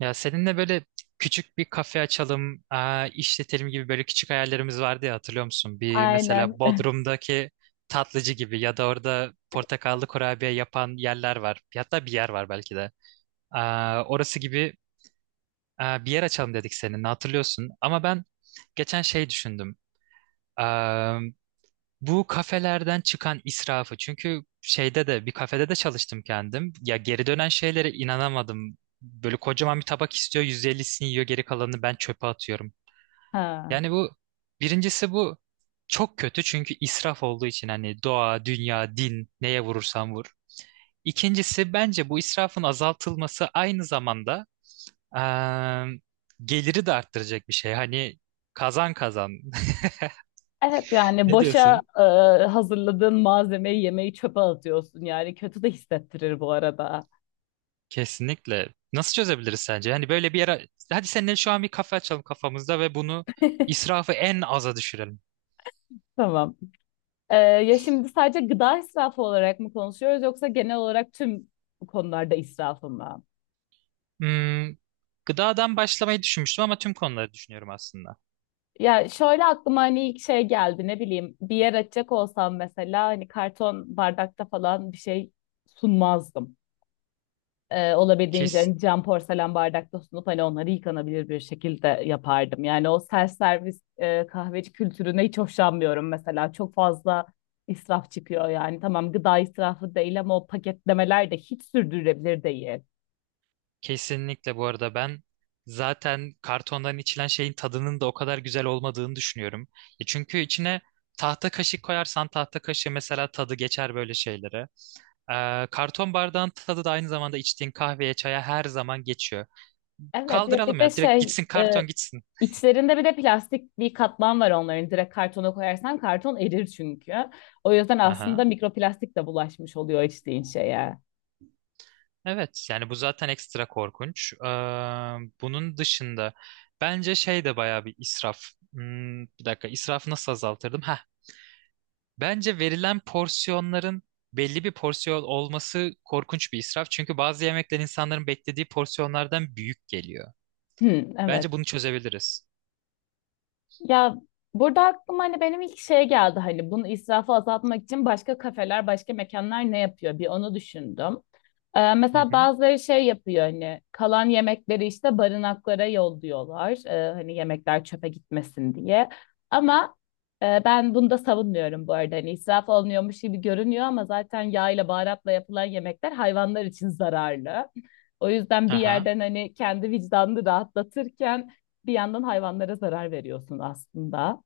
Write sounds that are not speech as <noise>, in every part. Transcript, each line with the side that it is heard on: right: Ya seninle böyle küçük bir kafe açalım, işletelim gibi böyle küçük hayallerimiz vardı ya hatırlıyor musun? Bir mesela
left: Aynen. <laughs>
right: Bodrum'daki tatlıcı gibi ya da orada portakallı kurabiye yapan yerler var. Hatta bir yer var belki de. Orası gibi bir yer açalım dedik seninle hatırlıyorsun. Ama ben geçen şey düşündüm. Bu kafelerden çıkan israfı çünkü şeyde de bir kafede de çalıştım kendim. Ya geri dönen şeylere inanamadım. Böyle kocaman bir tabak istiyor, 150'sini yiyor, geri kalanını ben çöpe atıyorum.
left: Ha.
right: Yani bu birincisi bu çok kötü çünkü israf olduğu için hani doğa, dünya, din neye vurursan vur. İkincisi bence bu israfın azaltılması aynı zamanda eee, geliri de arttıracak bir şey. Hani kazan kazan. <laughs>
left: Evet yani
right: Ne
left: boşa
right: diyorsun?
left: e, hazırladığın malzemeyi yemeği çöpe atıyorsun yani kötü de hissettirir bu arada.
right: Kesinlikle. Nasıl çözebiliriz sence? Yani böyle bir yere... Hadi seninle şu an bir kafe açalım kafamızda ve bunu israfı en aza düşürelim.
left: Tamam. Ya şimdi sadece gıda israfı olarak mı konuşuyoruz yoksa genel olarak tüm konularda israfı mı?
right: Hmm, Gıdadan başlamayı düşünmüştüm ama tüm konuları düşünüyorum aslında.
left: Ya şöyle aklıma hani ilk şey geldi ne bileyim bir yer açacak olsam mesela hani karton bardakta falan bir şey sunmazdım. Olabildiğince
right: Kes,
left: hani cam porselen bardakta sunup hani onları yıkanabilir bir şekilde yapardım. Yani o self servis kahveci kültürüne hiç hoşlanmıyorum mesela. Çok fazla israf çıkıyor yani. Tamam gıda israfı değil ama o paketlemeler de hiç sürdürülebilir değil.
right: Kesinlikle bu arada ben zaten kartondan içilen şeyin tadının da o kadar güzel olmadığını düşünüyorum. Çünkü içine tahta kaşık koyarsan tahta kaşığı mesela tadı geçer böyle şeylere. Karton bardağın tadı da aynı zamanda içtiğin kahveye, çaya her zaman geçiyor.
left: Evet ya bir
right: Kaldıralım
left: de
right: ya. Direkt gitsin karton gitsin.
left: İçlerinde bir de plastik bir katman var onların. Direkt kartona koyarsan karton erir çünkü. O yüzden aslında
right: Aha.
left: mikroplastik de bulaşmış oluyor içtiğin şeye.
right: Evet yani bu zaten ekstra korkunç. Bunun dışında bence şey de bayağı bir israf. Bir dakika israfı nasıl azaltırdım? Heh. Bence verilen porsiyonların belli bir porsiyon olması korkunç bir israf. Çünkü bazı yemekler insanların beklediği porsiyonlardan büyük geliyor.
left: Hı, evet.
right: Bence bunu çözebiliriz.
left: Ya burada aklıma hani benim ilk şey geldi hani bunu israfı azaltmak için başka kafeler, başka mekanlar ne yapıyor? Bir onu düşündüm.
right: Hı
left: Mesela
right: hı.
left: bazıları şey yapıyor hani kalan yemekleri işte barınaklara yolluyorlar. Hani yemekler çöpe gitmesin diye. Ama ben bunu da savunmuyorum bu arada. Hani israf olmuyormuş gibi görünüyor ama zaten yağ ile baharatla yapılan yemekler hayvanlar için zararlı. O yüzden bir
right: Aha.
left: yerden hani kendi vicdanını rahatlatırken bir yandan hayvanlara zarar veriyorsun aslında.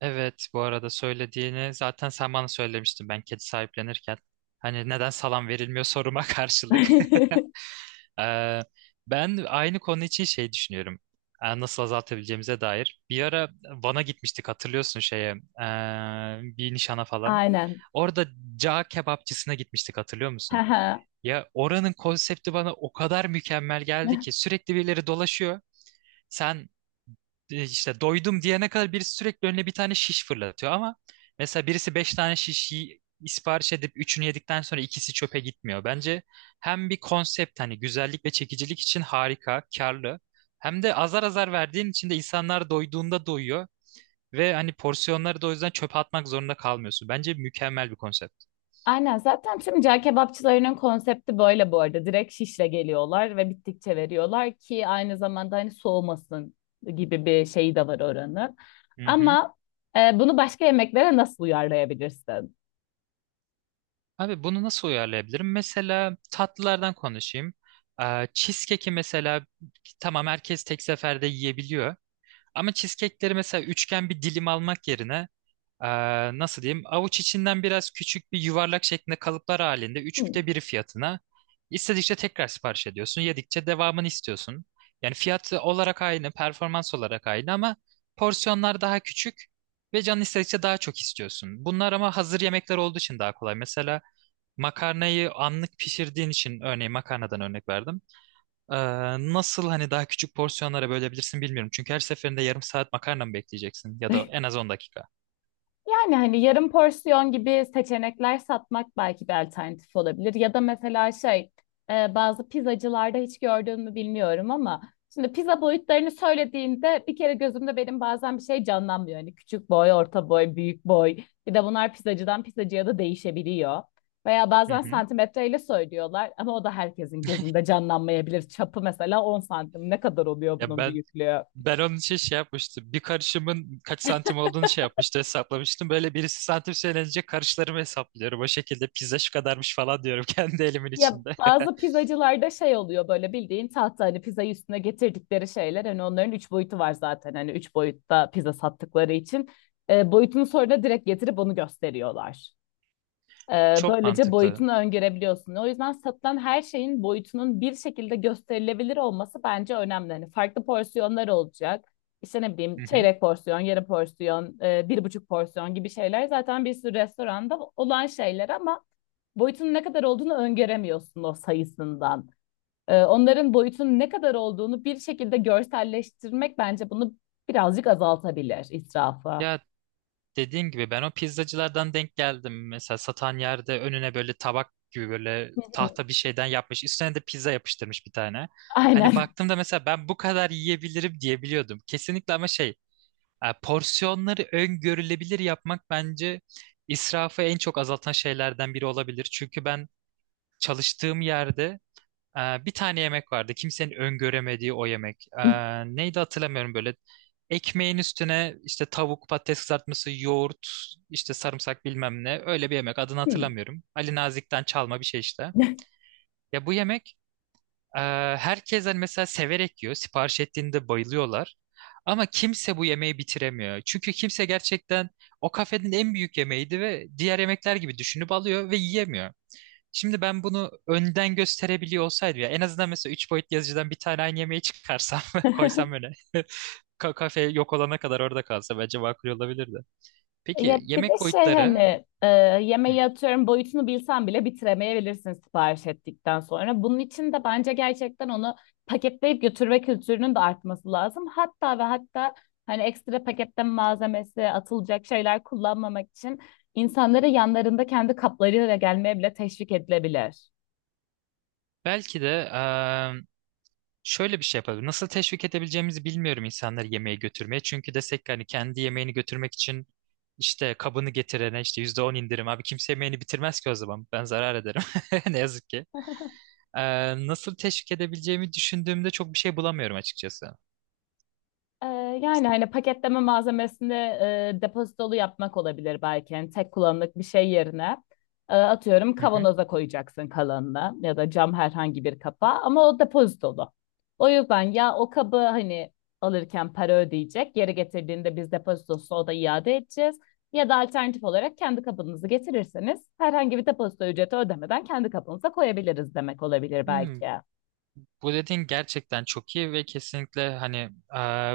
right: Evet bu arada söylediğini zaten sen bana söylemiştin ben kedi sahiplenirken. Hani neden salam verilmiyor soruma <laughs> karşılık. <laughs>
left: <laughs>
right: Ee, Ben aynı konu için şey düşünüyorum. Nasıl azaltabileceğimize dair. Bir ara Van'a gitmiştik hatırlıyorsun şeye. Bir nişana falan.
left: Aynen.
right: Orada cağ kebapçısına gitmiştik hatırlıyor musun? Ya oranın konsepti bana o kadar mükemmel geldi ki
left: <laughs>
right: sürekli birileri dolaşıyor. Sen işte doydum diyene kadar birisi sürekli önüne bir tane şiş fırlatıyor ama mesela birisi 5 tane şişi sipariş edip üçünü yedikten sonra ikisi çöpe gitmiyor. Bence hem bir konsept hani güzellik ve çekicilik için harika, karlı hem de azar azar verdiğin için de insanlar doyduğunda doyuyor ve hani porsiyonları da o yüzden çöpe atmak zorunda kalmıyorsun. Bence mükemmel bir konsept.
left: Aynen zaten tüm cağ kebapçılarının konsepti böyle bu arada. Direkt şişle geliyorlar ve bittikçe veriyorlar ki aynı zamanda hani soğumasın gibi bir şey de var oranın.
right: Hı hı.
left: Ama bunu başka yemeklere nasıl uyarlayabilirsin?
right: Abi bunu nasıl uyarlayabilirim? Mesela tatlılardan konuşayım. Cheesecake'i mesela tamam herkes tek seferde yiyebiliyor. Ama cheesecake'leri mesela üçgen bir dilim almak yerine ee, nasıl diyeyim avuç içinden biraz küçük bir yuvarlak şeklinde kalıplar halinde
left: Hmm.
right: 1/3 fiyatına istedikçe tekrar sipariş ediyorsun. Yedikçe devamını istiyorsun. Yani fiyat olarak aynı, performans olarak aynı ama porsiyonlar daha küçük ve canın istedikçe daha çok istiyorsun. Bunlar ama hazır yemekler olduğu için daha kolay. Mesela makarnayı anlık pişirdiğin için örneğin makarnadan örnek verdim. Ee, Nasıl hani daha küçük porsiyonlara bölebilirsin bilmiyorum. Çünkü her seferinde yarım saat makarna mı bekleyeceksin ya da en
left: <laughs>
right: az 10 dakika.
left: Yani hani yarım porsiyon gibi seçenekler satmak belki bir alternatif olabilir. Ya da mesela bazı pizzacılarda hiç gördün mü bilmiyorum ama şimdi pizza boyutlarını söylediğinde bir kere gözümde benim bazen bir şey canlanmıyor. Hani küçük boy, orta boy, büyük boy. Bir de bunlar pizzacıdan pizzacıya da değişebiliyor. Veya
right: Hı
left: bazen
right: hı.
left: santimetreyle söylüyorlar ama o da herkesin gözünde canlanmayabilir. Çapı mesela 10 santim ne kadar oluyor
right: Ya
left: bunun
right: ben
left: büyüklüğü?
right: Ben onun için şey yapmıştım. Bir karışımın kaç santim olduğunu şey yapmıştı hesaplamıştım. Böyle birisi santim söylenince karışlarımı hesaplıyorum. O şekilde pizza şu kadarmış falan diyorum <laughs> kendi elimin
left: Ya
right: içinde.
left: bazı pizzacılarda şey oluyor böyle bildiğin tahta hani pizzayı üstüne getirdikleri şeyler hani onların üç boyutu var zaten hani üç boyutta pizza sattıkları için boyutunu sonra da direkt getirip onu gösteriyorlar.
right: <laughs> Çok
left: Böylece
right: mantıklı.
left: boyutunu öngörebiliyorsun. O yüzden satılan her şeyin boyutunun bir şekilde gösterilebilir olması bence önemli. Hani farklı porsiyonlar olacak. İşte ne bileyim
right: Hı hı.
left: çeyrek porsiyon, yarı porsiyon, bir buçuk porsiyon gibi şeyler zaten bir sürü restoranda olan şeyler ama boyutunun ne kadar olduğunu öngöremiyorsun o sayısından. Onların boyutunun ne kadar olduğunu bir şekilde görselleştirmek bence bunu birazcık azaltabilir israfı. Hı
right: Ya dediğim gibi ben o pizzacılardan denk geldim. Mesela satan yerde önüne böyle tabak gibi böyle
left: hı.
right: tahta bir şeyden yapmış. Üstüne de pizza yapıştırmış bir tane. Hani
left: Aynen.
right: baktığımda mesela ben bu kadar yiyebilirim diyebiliyordum. Kesinlikle ama şey. Porsiyonları öngörülebilir yapmak bence israfı en çok azaltan şeylerden biri olabilir. Çünkü ben çalıştığım yerde bir tane yemek vardı. Kimsenin öngöremediği o yemek. Neydi hatırlamıyorum böyle. Ekmeğin üstüne işte tavuk, patates kızartması, yoğurt, işte sarımsak bilmem ne. Öyle bir yemek adını hatırlamıyorum. Ali Nazik'ten çalma bir şey işte. Ya bu yemek ee, herkes hani mesela severek yiyor. Sipariş ettiğinde bayılıyorlar. Ama kimse bu yemeği bitiremiyor. Çünkü kimse gerçekten o kafenin en büyük yemeğiydi ve diğer yemekler gibi düşünüp alıyor ve yiyemiyor. Şimdi ben bunu önden gösterebiliyor olsaydım ya en azından mesela 3 boyutlu yazıcıdan bir tane aynı yemeği çıkarsam <laughs> ve koysam
left: <laughs>
right: öne. <laughs> Kafe yok olana kadar orada kalsa bence makul olabilirdi. Peki
left: Ya bir de
right: yemek
left: şey
right: boyutları,
left: hani
right: hı,
left: yemeği atıyorum boyutunu bilsen bile bitiremeyebilirsin sipariş ettikten sonra. Bunun için de bence gerçekten onu paketleyip götürme kültürünün de artması lazım. Hatta ve hatta hani ekstra paketten malzemesi atılacak şeyler kullanmamak için İnsanlara yanlarında kendi kaplarıyla gelmeye bile teşvik edilebilir.
right: belki de şöyle bir şey yapabilir. Nasıl teşvik edebileceğimizi bilmiyorum insanları yemeğe götürmeye. Çünkü desek ki hani kendi yemeğini götürmek için işte kabını getirene işte %10 indirim. Abi kimse yemeğini bitirmez ki o zaman. Ben zarar ederim. <laughs> Ne yazık ki.
left: <laughs>
right: Nasıl teşvik edebileceğimi düşündüğümde çok bir şey bulamıyorum açıkçası.
left: Ee, Yani hani paketleme malzemesini depozitolu yapmak olabilir belki. Yani tek kullanımlık bir şey yerine atıyorum
right: Hı hı.
left: kavanoza koyacaksın kalanını ya da cam herhangi bir kapa ama o depozitolu. O yüzden ya o kabı hani alırken para ödeyecek, geri getirdiğinde biz depozitosunu o da iade edeceğiz. Ya da alternatif olarak kendi kabınızı getirirseniz herhangi bir depozito ücreti ödemeden kendi kabınıza koyabiliriz demek olabilir
right: Hmm,
left: belki.
right: Bu dediğin gerçekten çok iyi ve kesinlikle hani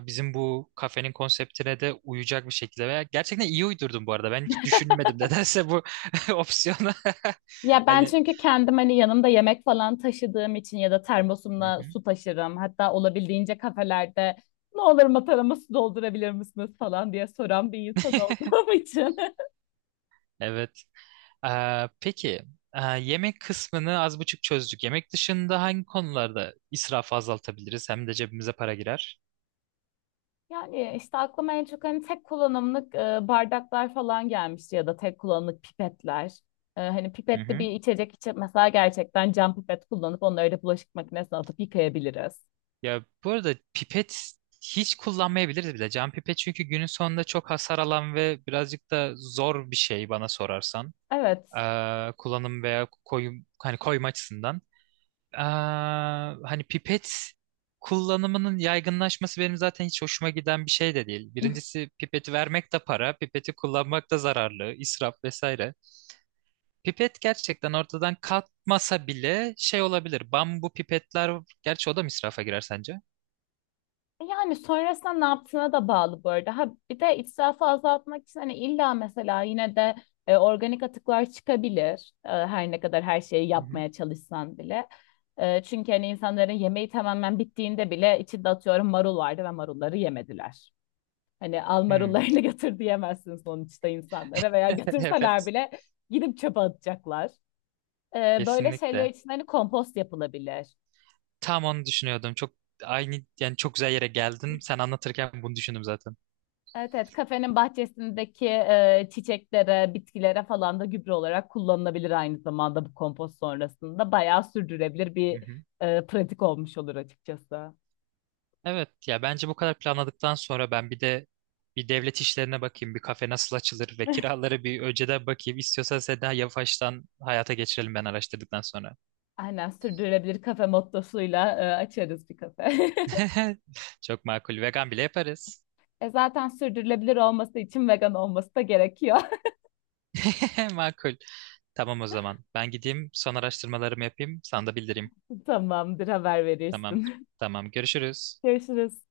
right: bizim bu kafenin konseptine de uyacak bir şekilde veya gerçekten iyi uydurdun bu arada. Ben hiç düşünmedim nedense bu <laughs> opsiyonu.
left: Ya
right: <laughs>
left: ben
right: Hani.
left: çünkü kendim hani yanımda yemek falan taşıdığım için ya da termosumla su taşırım. Hatta olabildiğince kafelerde ne olur matarama su doldurabilir misiniz falan diye soran bir insan olduğum <laughs> için.
right: Evet. Peki yemek kısmını az buçuk çözdük. Yemek dışında hangi konularda israfı azaltabiliriz? Hem de cebimize para girer.
left: Yani işte aklıma en çok hani tek kullanımlık bardaklar falan gelmişti ya da tek kullanımlık pipetler. Hani
right: Hı
left: pipetli
right: hı.
left: bir içecek için mesela gerçekten cam pipet kullanıp onları da bulaşık makinesine atıp yıkayabiliriz.
right: Ya bu arada pipet hiç kullanmayabiliriz bile. Cam pipet çünkü günün sonunda çok hasar alan ve birazcık da zor bir şey bana sorarsan.
left: Evet.
right: Kullanım veya koyum hani koyma açısından. Hani pipet kullanımının yaygınlaşması benim zaten hiç hoşuma giden bir şey de değil. Birincisi pipeti vermek de para, pipeti kullanmak da zararlı, israf vesaire. Pipet gerçekten ortadan kalkmasa bile şey olabilir. Bambu pipetler, gerçi o da mı israfa girer sence?
left: Yani sonrasında ne yaptığına da bağlı bu arada. Ha, bir de israfı azaltmak için hani illa mesela yine de organik atıklar çıkabilir. Her ne kadar her şeyi
right: Hı hı.
left: yapmaya çalışsan bile. Çünkü hani insanların yemeği tamamen bittiğinde bile içinde atıyorum marul vardı ve marulları yemediler. Hani al
right: Hmm.
left: marullarını <laughs> götür diyemezsin sonuçta insanlara veya
right: <laughs>
left: götürseler
right: Evet.
left: bile gidip çöpe atacaklar. Böyle şeyler
right: Kesinlikle.
left: için hani kompost yapılabilir.
right: Tam onu düşünüyordum. Çok aynı yani çok güzel yere geldin. Sen anlatırken bunu düşündüm zaten.
left: Evet evet kafenin bahçesindeki çiçeklere, bitkilere falan da gübre olarak kullanılabilir aynı zamanda bu kompost sonrasında. Bayağı sürdürülebilir bir pratik olmuş olur açıkçası.
right: Evet ya bence bu kadar planladıktan sonra ben bir de bir devlet işlerine bakayım. Bir kafe nasıl açılır ve <laughs>
left: <laughs>
right: kiralara bir önceden bakayım. İstiyorsan sen daha yavaştan hayata geçirelim ben araştırdıktan sonra.
left: Aynen sürdürülebilir kafe mottosuyla açarız bir kafe. <laughs>
right: <laughs> Çok makul. Vegan bile yaparız.
left: E zaten sürdürülebilir olması için vegan olması da gerekiyor.
right: <laughs> Makul. Tamam o zaman. Ben gideyim son araştırmalarımı yapayım. Sana da bildireyim.
left: <laughs> Tamamdır haber
right: Tamam.
left: verirsin.
right: Tamam. Görüşürüz.
left: <laughs> Görüşürüz.